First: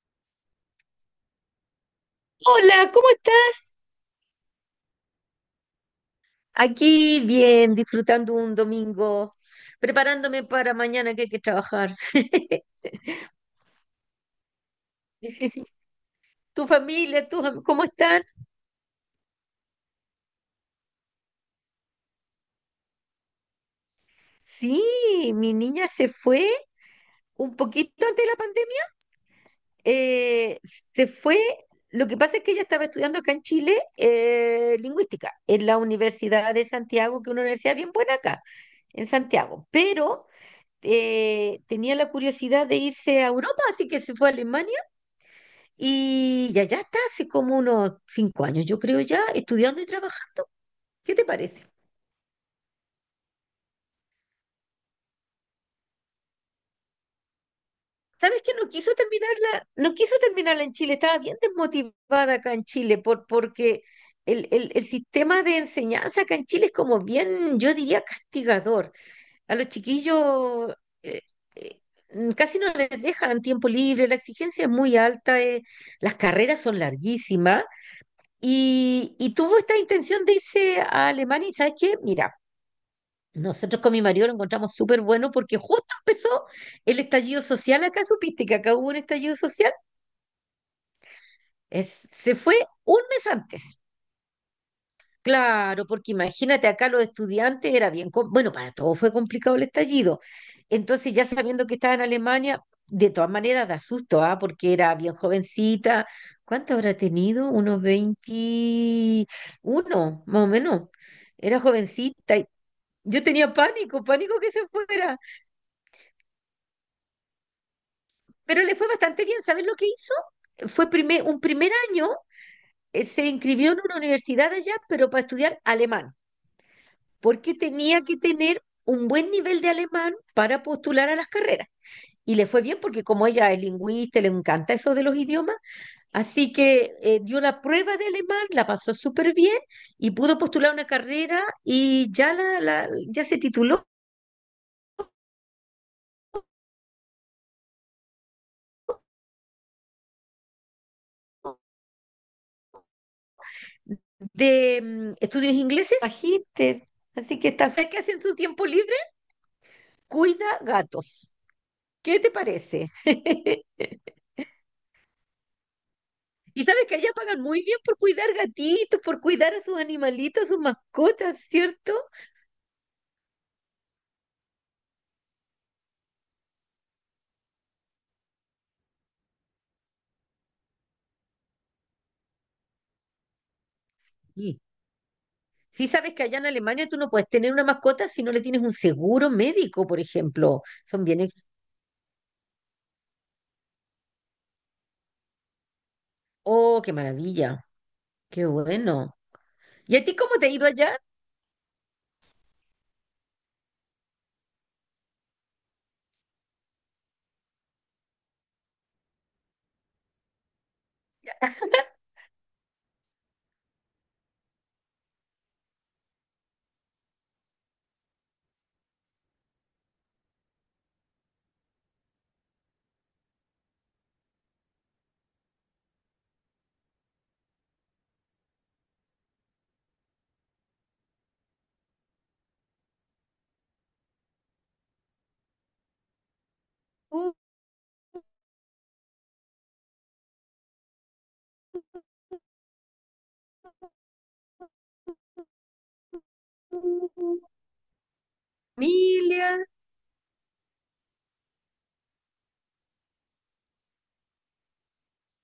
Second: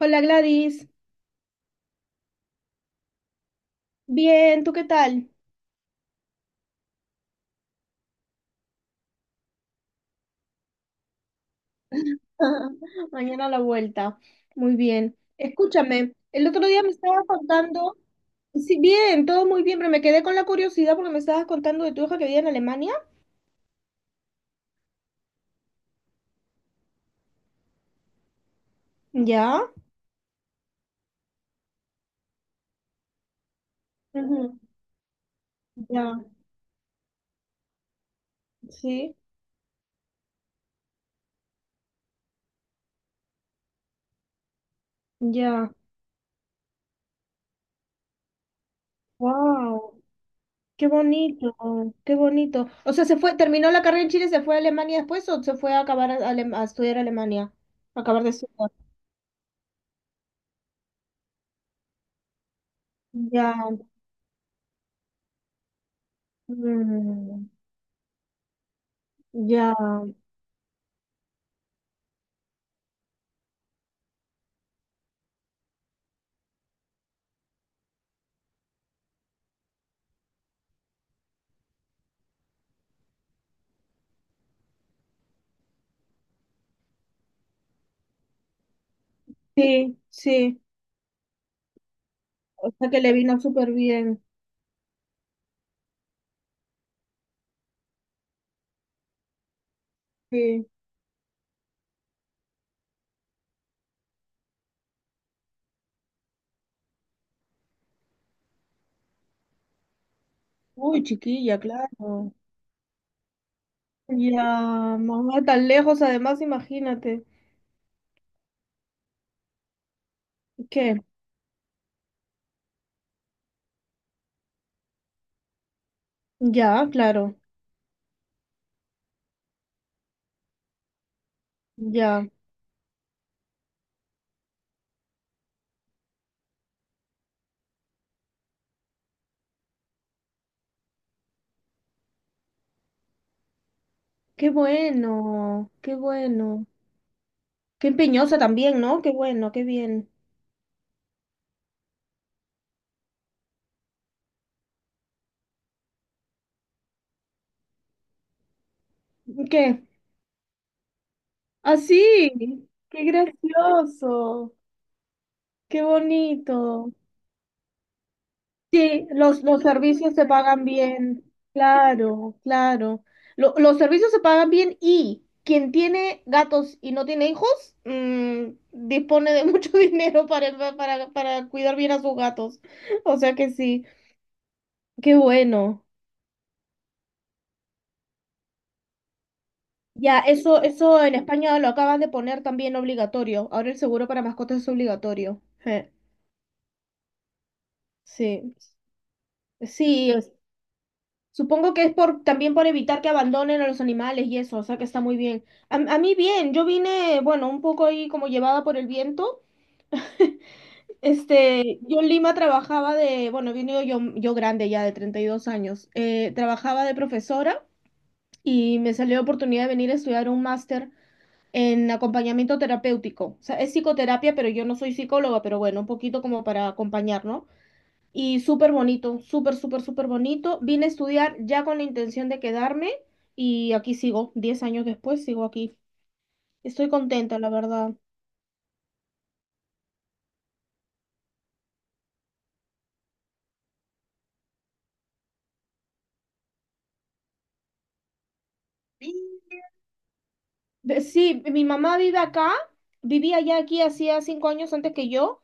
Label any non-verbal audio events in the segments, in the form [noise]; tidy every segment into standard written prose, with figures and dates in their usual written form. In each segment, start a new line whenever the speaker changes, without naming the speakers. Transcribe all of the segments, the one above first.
Hola Gladys,
Hola, ¿cómo estás?
bien, ¿tú qué tal?
Aquí bien, disfrutando un domingo, preparándome para mañana que hay que trabajar. [laughs]
[laughs] Mañana a la vuelta, muy bien. Escúchame, el otro
¿Tu
día me estabas
familia, tus cómo
contando,
están?
sí, bien, todo muy bien, pero me quedé con la curiosidad porque me estabas contando de tu hija que vive en Alemania.
Sí, mi niña se fue un poquito antes de la pandemia.
Ya,
eh, Se fue. Lo que pasa es que ella estaba estudiando acá en Chile,
ujú,
lingüística, en la
ya,
Universidad de Santiago, que es una universidad bien buena acá, en
sí,
Santiago, pero tenía la curiosidad de irse a Europa, así que se fue a Alemania.
ya,
Y ya, ya está hace como unos 5 años, yo creo, ya estudiando y
wow,
trabajando.
qué
¿Qué te
bonito,
parece?
qué bonito. O sea, se fue, terminó la carrera en Chile, ¿se fue a Alemania después o se fue a acabar a estudiar a Alemania? A acabar de
¿Sabes que no
estudiar.
quiso terminarla? No quiso terminarla en Chile, estaba bien desmotivada acá en Chile
Ya,
porque el sistema de enseñanza acá en Chile es como
mm,
bien, yo diría, castigador. A los
ya.
chiquillos eh, eh, casi no les dejan tiempo libre, la exigencia es muy alta, las carreras son larguísimas y tuvo esta intención de irse a Alemania y ¿sabes qué? Mira. Nosotros con mi marido lo encontramos súper bueno porque justo empezó el estallido social acá, supiste que acá hubo un estallido social.
Sí, sí,
Se fue
o sea que
un
le
mes
vino súper
antes.
bien.
Claro, porque imagínate acá los estudiantes era bien, bueno, para todos fue complicado el estallido.
Sí.
Entonces ya sabiendo que estaba en Alemania, de todas maneras da susto, ¿ah? Porque era bien jovencita. ¿Cuánto habrá tenido? Unos 21, más o menos.
Uy, chiquilla,
Era
claro.
jovencita. Y yo tenía pánico, pánico que se
Ya,
fuera.
mamá, tan lejos, además, imagínate.
Pero le fue bastante bien. ¿Sabes lo que hizo? Fue
¿Qué?
un primer año, se inscribió en una universidad allá, pero para estudiar alemán,
Ya, claro,
porque tenía que tener un buen nivel de alemán para postular a las carreras.
ya.
Y le fue bien porque como ella es lingüista, le encanta eso de los idiomas, así que dio la prueba de alemán, la pasó súper bien y pudo postular una carrera y ya, ya se tituló
Qué bueno, qué bueno. Qué empeñosa también, ¿no? Qué bueno, qué bien.
de estudios ingleses, magíster. Así que está... ¿sabes qué hace en su tiempo libre?
¿Qué?
Cuida gatos. ¿Qué te
Así,
parece?
qué
[laughs]
gracioso, qué
Y sabes
bonito.
que allá pagan muy bien por cuidar gatitos,
Sí,
por
los,
cuidar a
los
sus
servicios se
animalitos, a sus
pagan bien,
mascotas, ¿cierto?
claro, claro. Los servicios se pagan bien y quien tiene gatos y no tiene hijos, dispone de mucho [laughs] dinero para cuidar bien a sus gatos. O sea que sí,
Sí.
qué bueno.
Sí, sabes que allá en Alemania tú no puedes tener una mascota si no le tienes un seguro médico, por
Ya,
ejemplo.
eso
Son
en
bien ex...
España lo acaban de poner también obligatorio. Ahora el seguro para mascotas es obligatorio. Je,
Oh, qué maravilla. Qué
sí,
bueno. ¿Y a
sí.
ti cómo te ha ido allá?
Supongo que es por también por evitar que abandonen a los animales y eso, o sea que está muy bien. A mí bien, yo vine, bueno, un poco ahí como llevada por el viento. Este, yo en Lima trabajaba de, bueno, vine yo, yo grande ya de 32 años, trabajaba de profesora y me salió la oportunidad de venir a estudiar un máster en acompañamiento terapéutico. O sea, es psicoterapia, pero yo no soy psicóloga, pero bueno, un poquito como para acompañar, ¿no? Y súper bonito, súper, súper, súper bonito. Vine a estudiar ya con la intención de quedarme y aquí sigo, 10 años después sigo aquí. Estoy
Uh,
contenta, la verdad.
uh,
Sí.
familia.
Sí, mi mamá vive acá, vivía ya aquí hacía 5 años antes que yo,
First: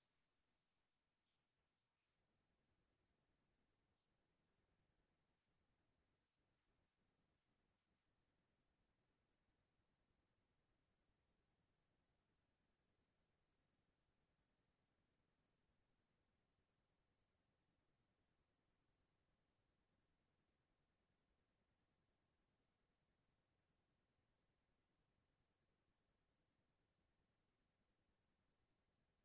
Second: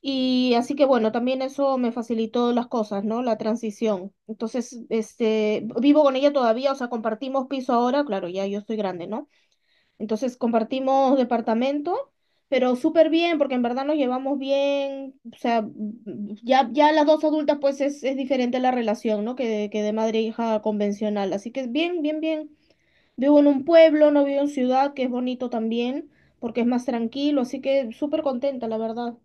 y así que bueno, también eso me facilitó las cosas, ¿no? La transición. Entonces, este, vivo con ella todavía, o sea, compartimos piso ahora, claro, ya yo estoy grande, ¿no? Entonces compartimos departamento, pero súper bien, porque en verdad nos llevamos bien. O sea, ya, ya las dos adultas, pues es diferente la relación, ¿no? Que de madre e hija convencional. Así que es bien, bien, bien. Vivo en un pueblo, no vivo en ciudad, que es bonito también, porque es más tranquilo. Así que súper contenta, la verdad.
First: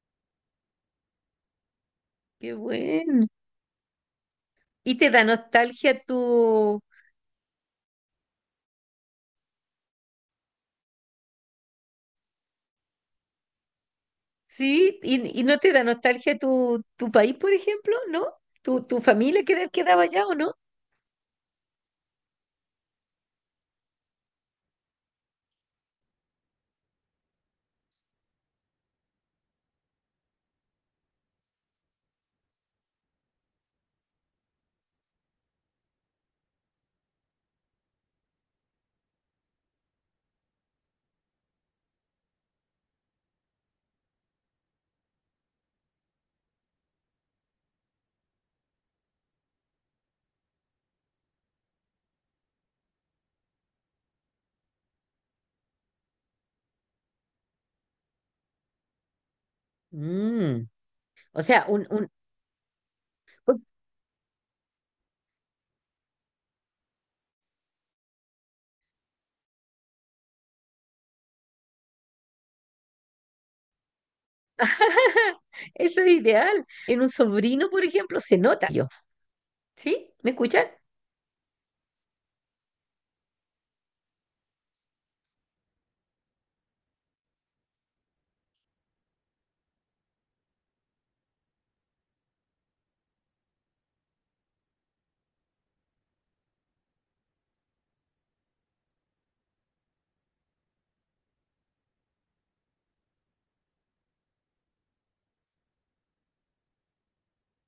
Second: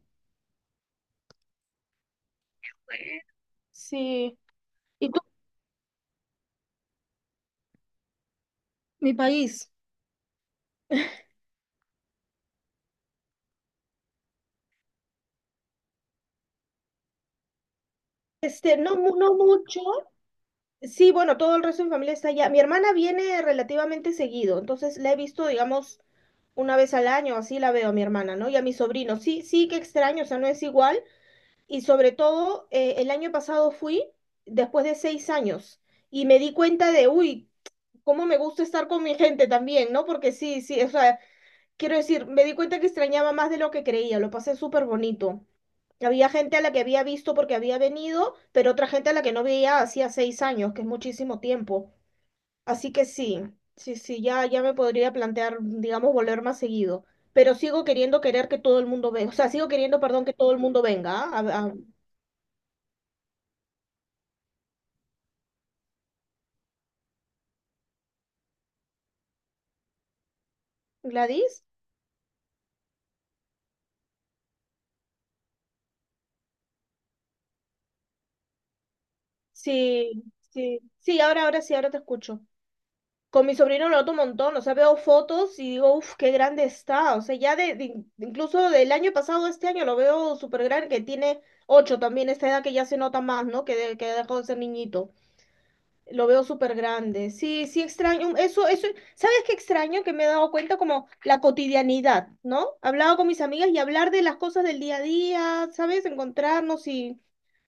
Qué bueno.
Sí.
¿Y
¿Y
te
tú?
da nostalgia tu...
Mi país.
sí? Y no te da nostalgia tu, tu país, por ejemplo? ¿No?
Este,
¿Tu,
no,
tu
no mucho.
quedaba allá o no?
Sí, bueno, todo el resto de mi familia está allá. Mi hermana viene relativamente seguido, entonces la he visto, digamos, una vez al año, así la veo a mi hermana, ¿no? Y a mi sobrino. Sí, sí que extraño, o sea, no es igual. Y sobre todo, el año pasado fui después de 6 años y me di cuenta de, uy, cómo me gusta estar con mi gente también, ¿no? Porque sí, sí, o sea, quiero decir, me di cuenta que extrañaba más de lo que creía, lo pasé súper bonito. Había gente a la que había visto porque había venido, pero otra gente a la que no veía hacía 6 años, que es muchísimo tiempo. Así que sí, sí, sí, ya, ya me podría plantear, digamos, volver más seguido. Pero sigo queriendo querer que todo el mundo venga. O sea, sigo queriendo, perdón, que todo el
Mm,
mundo venga. ¿Ah?
o sea, un-
¿Gladys?
eso es ideal. En un sobrino, por ejemplo, se nota yo. ¿Sí?
Sí,
¿Me escuchas?
sí. Sí, ahora, ahora sí, ahora te escucho. Con mi sobrino lo noto un montón. O sea, veo fotos y digo, uff, qué grande está. O sea, ya incluso del año pasado, este año, lo veo súper grande, que tiene 8 también, esta edad que ya se nota más, ¿no? Que dejó de ser niñito. Lo veo súper grande. Sí, sí extraño. Eso, eso, ¿sabes qué extraño? Que me he dado cuenta como la cotidianidad, ¿no? Hablaba con mis amigas y hablar de las cosas del día a día, ¿sabes? Encontrarnos y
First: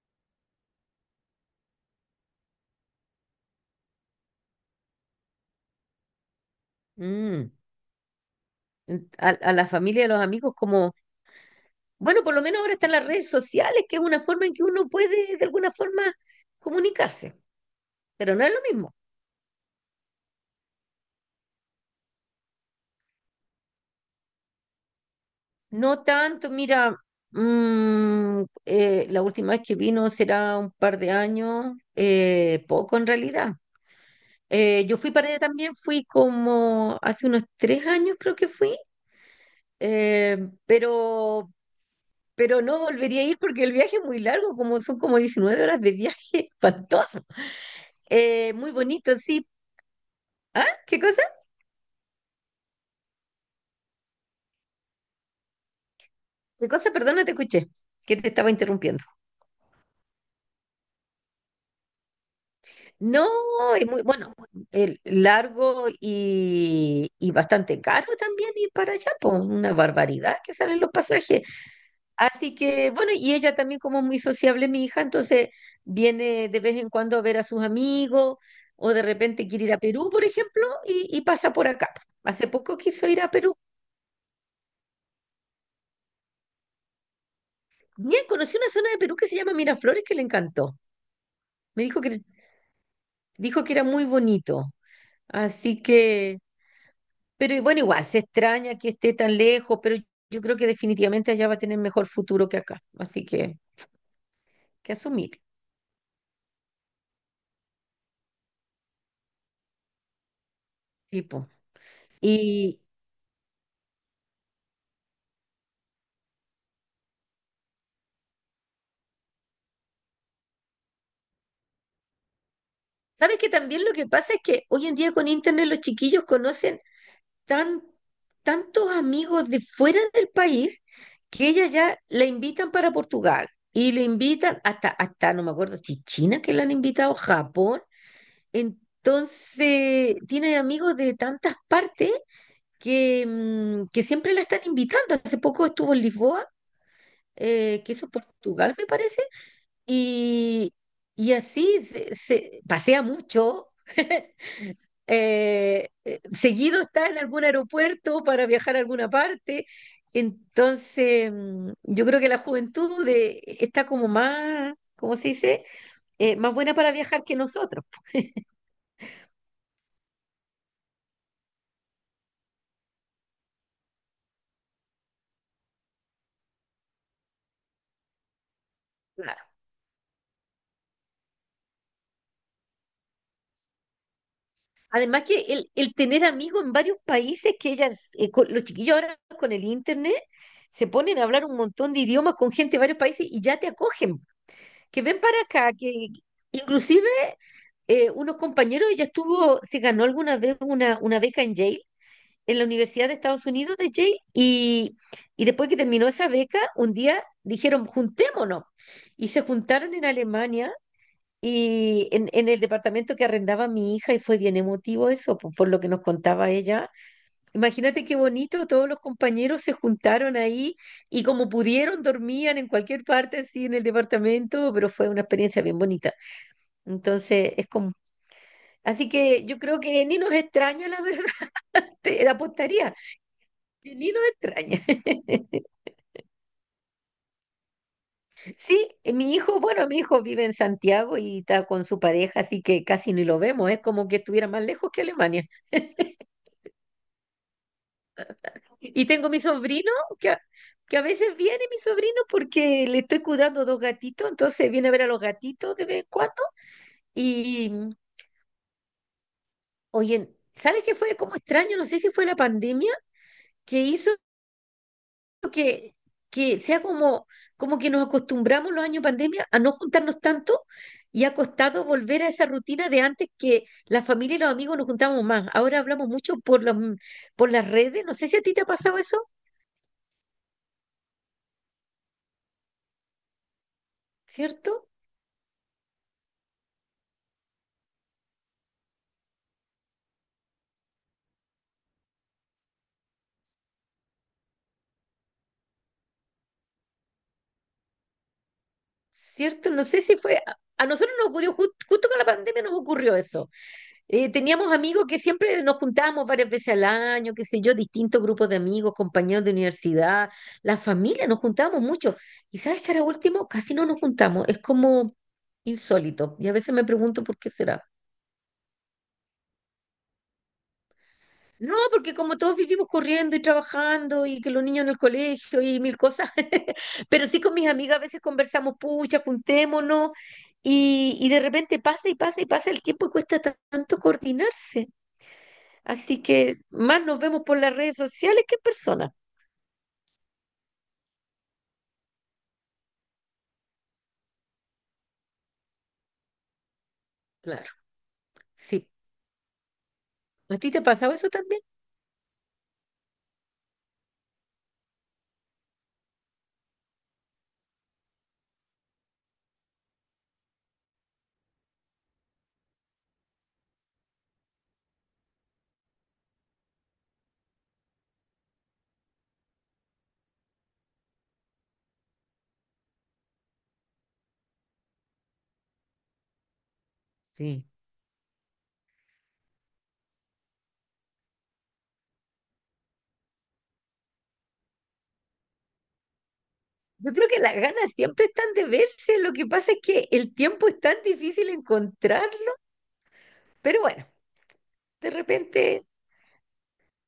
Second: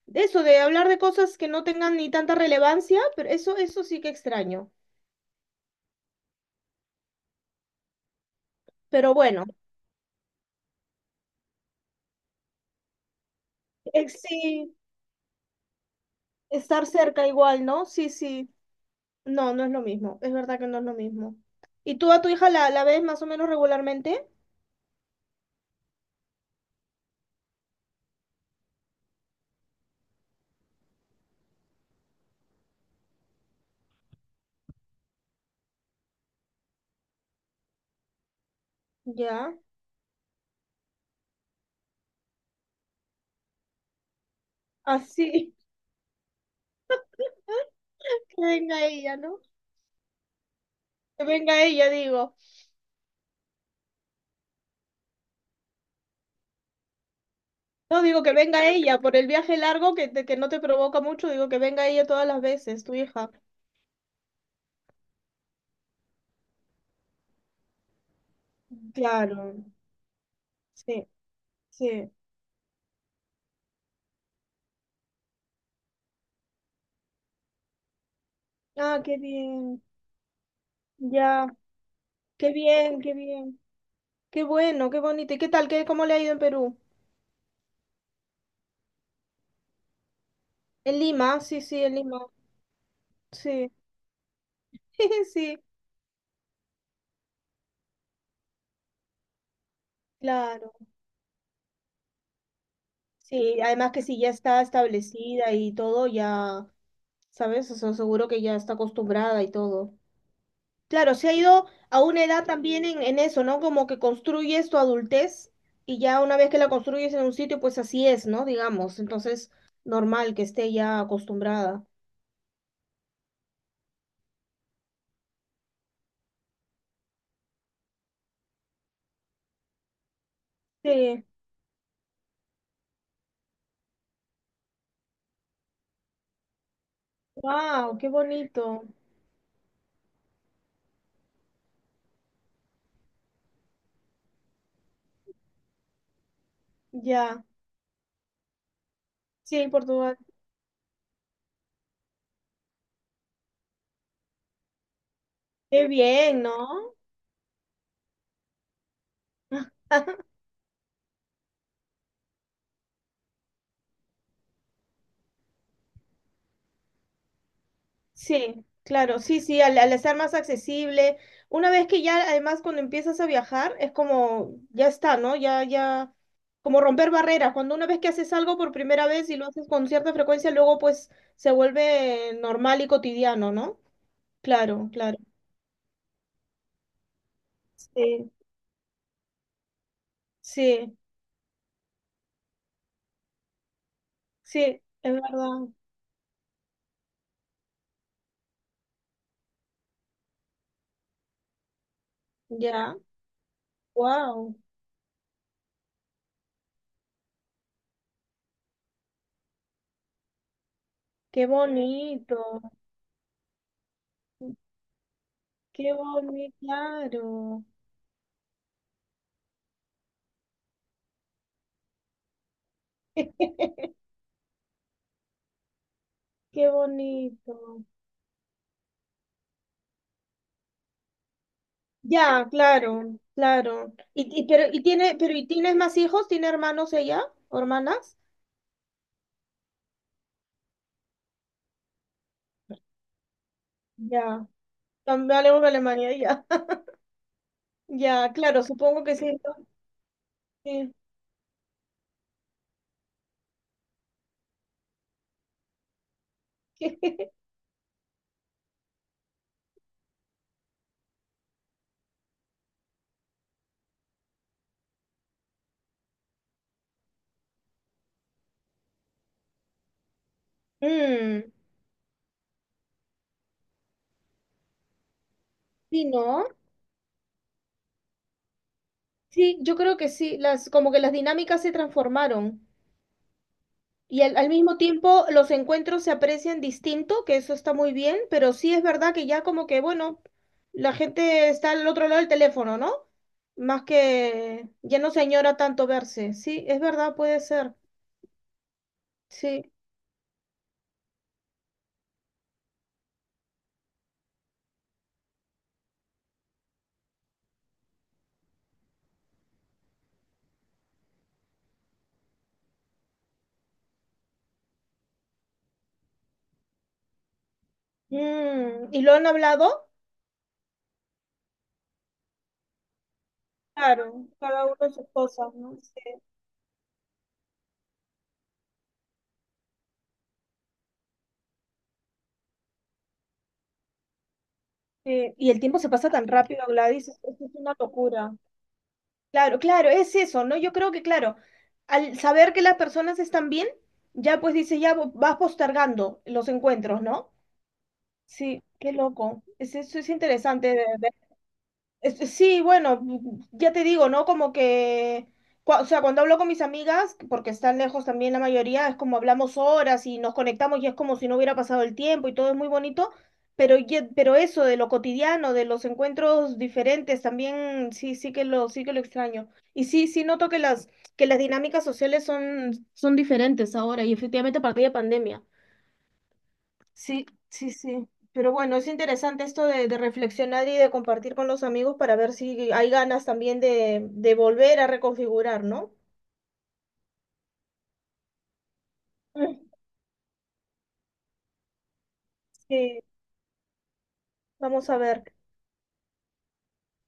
de eso, de hablar de cosas que no tengan ni tanta relevancia, pero eso sí que extraño.
Mm,
Pero bueno,
a la familia y a los amigos como, bueno, por lo menos ahora están las redes sociales, que es una forma en que
sí,
uno puede de alguna forma
estar cerca
comunicarse,
igual, ¿no? Sí,
pero no
sí.
es lo mismo.
No, no es lo mismo. Es verdad que no es lo mismo. ¿Y tú a tu hija la ves más o menos regularmente?
No tanto, mira, la última vez que vino será un par de años, poco en realidad. Yo fui para allá también, fui como hace unos 3 años creo que fui,
Ya.
eh, pero, pero no volvería a ir porque el viaje es muy largo, como son como
Así,
19 horas de viaje, [laughs] espantoso.
[laughs] que
Muy
venga
bonito,
ella, ¿no?
sí. ¿Ah? ¿Qué
Que
cosa?
venga ella, digo.
¿Qué cosa? Perdón, no te escuché,
No,
que
digo
te
que
estaba
venga ella,
interrumpiendo.
por el viaje largo que no te provoca mucho, digo que venga ella todas las veces, tu
No,
hija.
es muy, bueno, el largo y bastante caro también ir para allá, pues
Claro,
una barbaridad que salen los
sí,
pasajes.
sí.
Así que, bueno, y ella también como es muy sociable, mi hija, entonces viene de vez en cuando a ver a sus amigos o
Ah,
de
qué
repente quiere ir a
bien,
Perú, por ejemplo, y
ya,
pasa por acá. Hace
qué
poco
bien,
quiso
qué
ir a Perú.
bien, qué bueno, qué bonito. ¿Y qué tal? ¿Qué, cómo le ha ido en Perú?
Bien, conocí una zona de Perú que se llama Miraflores que le encantó.
En Lima, sí,
Me
sí, en
dijo
Lima,
que, dijo
sí,
que era muy bonito.
[laughs] sí,
Así que... Pero y bueno, igual, se extraña que esté tan lejos, pero yo creo que
claro.
definitivamente allá va a tener mejor futuro que acá. Así
Sí, además que si ya está
que asumir,
establecida y todo, ya, ¿sabes? O sea, seguro que ya está acostumbrada y todo. Claro, se ha
tipo.
ido a una edad
Y
también en eso, ¿no? Como que construyes tu adultez y ya una vez que la construyes en un sitio, pues así es, ¿no? Digamos, entonces normal que esté ya acostumbrada.
sabes que también lo que pasa es que hoy en día con internet los chiquillos conocen tan, tantos amigos de fuera del país
Sí,
que ella ya la invitan para Portugal y le invitan hasta, hasta, no me acuerdo si China que la han invitado, Japón.
wow, qué bonito.
Entonces, tiene amigos de tantas partes que, que siempre la están invitando. Hace poco estuvo en Lisboa,
Ya,
que eso es Portugal, me parece,
sí, Portugal.
y, y así pasea mucho. [laughs]
Qué bien,
Seguido
¿no?
está en algún aeropuerto para viajar a alguna parte.
[laughs]
Entonces, mm, yo creo que la juventud está como más, ¿cómo se dice? Más buena para viajar que nosotros.
Sí, claro, sí, sí, al estar más accesible, una vez que ya, además, cuando empiezas a viajar, es como, ya está, ¿no? Ya, ya, como romper barreras. Cuando una vez que haces algo por primera vez y lo haces con cierta frecuencia, luego pues se vuelve normal y cotidiano, ¿no? Claro, claro.
Además que el tener amigos en varios países que ellas,
Sí,
los chiquillos ahora con el internet, se
sí,
ponen a hablar un montón de idiomas con gente de varios países y ya te acogen,
sí,
que
es
ven para
verdad.
acá, que inclusive unos compañeros, ella estuvo, se ganó alguna vez una beca en Yale, en la
Ya,
Universidad de Estados Unidos de Yale,
wow,
y después que terminó esa beca, un día dijeron, juntémonos, y se juntaron en Alemania
qué
y en el
bonito,
departamento que arrendaba mi hija, y fue bien emotivo eso, lo que
qué
nos contaba
bonito,
ella.
claro,
Imagínate qué bonito, todos los compañeros se juntaron ahí y como pudieron dormían en cualquier parte así en el
[laughs]
departamento, pero fue una experiencia bien bonita.
qué bonito.
Entonces, es como... Así que yo creo que ni nos extraña, la verdad, [laughs] te
Ya,
apostaría,
claro, claro.
que ni nos
Y, y- pero
extraña.
y tiene, pero ¿y
[laughs]
tienes más hijos? ¿Tiene hermanos ella? ¿O hermanas?
Sí, mi hijo, bueno, mi hijo vive en Santiago y está con su pareja, así que casi ni lo vemos, es como que
Ya.
estuviera más lejos que
También
Alemania.
hablemos de Alemania, ya. [laughs] Ya, claro, supongo
Y
que sí,
tengo mi
¿no?
sobrino que a,
Sí.
que a veces viene mi sobrino porque le estoy cuidando 2 gatitos, entonces viene a ver a los gatitos de vez en cuando.
[laughs]
Y oye, ¿sabes qué fue como extraño? No sé si fue la pandemia que hizo que, que sea como, como que nos acostumbramos los años pandemia a no juntarnos tanto y ha
Mm,
costado volver a esa rutina de antes que la familia y los amigos nos juntábamos más. Ahora
sí,
hablamos mucho
¿no?
por las redes. No sé si a ti te ha pasado eso,
Sí, yo creo que sí. Como que las dinámicas se transformaron. Y al mismo
¿cierto?
tiempo los encuentros se aprecian distinto, que eso está muy bien, pero sí es verdad que ya como que, bueno, la gente está al otro lado del teléfono, ¿no? Más que ya no se añora tanto verse. Sí, es verdad, puede ser.
¿Cierto?
Sí.
No sé si fue, a nosotros nos ocurrió, justo con la pandemia nos ocurrió eso. Teníamos amigos que siempre nos juntábamos varias veces al año, qué sé yo, distintos grupos de amigos, compañeros de universidad, la familia, nos juntábamos mucho. Y sabes que ahora último casi no nos juntamos, es como insólito. Y a veces me pregunto por qué será.
Mm, ¿y lo han hablado?
No, porque como todos vivimos corriendo y
Claro,
trabajando y que los
cada uno
niños en el
sus cosas,
colegio
¿no?
y mil
Sí,
cosas, [laughs] pero sí con mis amigas a veces conversamos, pucha, juntémonos y de repente pasa y pasa y pasa el tiempo y cuesta tanto coordinarse.
sí. Y el tiempo se pasa
Así
tan
que
rápido,
más
Gladys,
nos
es,
vemos
es
por las
una
redes
locura.
sociales que en persona.
Claro, claro, es eso, ¿no? Yo creo que, claro, al saber que las personas están bien, ya pues dice, ya vas postergando los encuentros, ¿no?
Claro,
Sí,
sí.
qué loco. Eso es
¿A
interesante
ti te
de,
ha pasado
ver.
eso también?
Sí, bueno, ya te digo, ¿no? Como que, o sea, cuando hablo con mis amigas, porque están lejos también la mayoría, es como hablamos horas y nos conectamos y es como si no hubiera pasado el tiempo y todo es muy bonito, pero eso de lo cotidiano, de los encuentros diferentes, también sí, sí que lo extraño. Y sí, sí noto que que las dinámicas sociales son diferentes ahora y efectivamente a partir de pandemia. Sí,
Sí.
sí, sí. Pero bueno, es interesante esto de reflexionar y de compartir con los amigos para ver si hay ganas también de volver a reconfigurar, ¿no?
Yo creo que las ganas siempre están de verse, lo que
Mm,
pasa es que el tiempo es tan difícil encontrarlo,
sí,
pero bueno,
vamos a
de
ver
repente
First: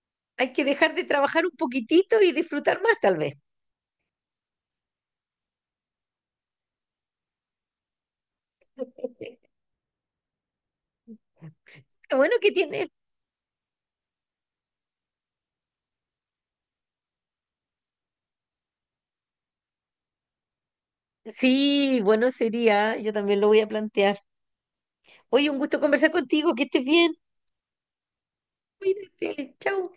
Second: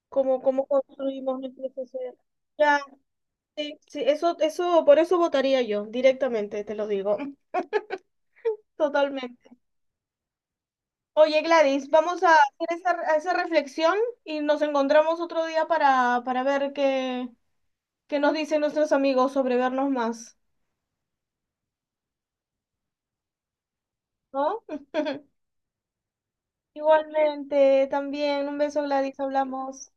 cómo,
hay que
cómo
dejar de
construimos
trabajar un
nuestra sociedad.
poquitito y
Ya,
disfrutar más, tal vez.
sí, sí, eso, por eso votaría yo, directamente, te lo digo. [laughs]
Qué...
Totalmente. Oye, Gladys, vamos a
Bueno, ¿que
hacer
tiene?
a esa reflexión y nos encontramos otro día para ver qué nos dicen nuestros amigos sobre vernos más,
Sí, bueno, sería, yo también lo voy a plantear.
¿no? [laughs]
Oye, un gusto conversar contigo, que estés bien.
Igualmente, también un beso, Gladys,
Cuídate,
hablamos.
chao.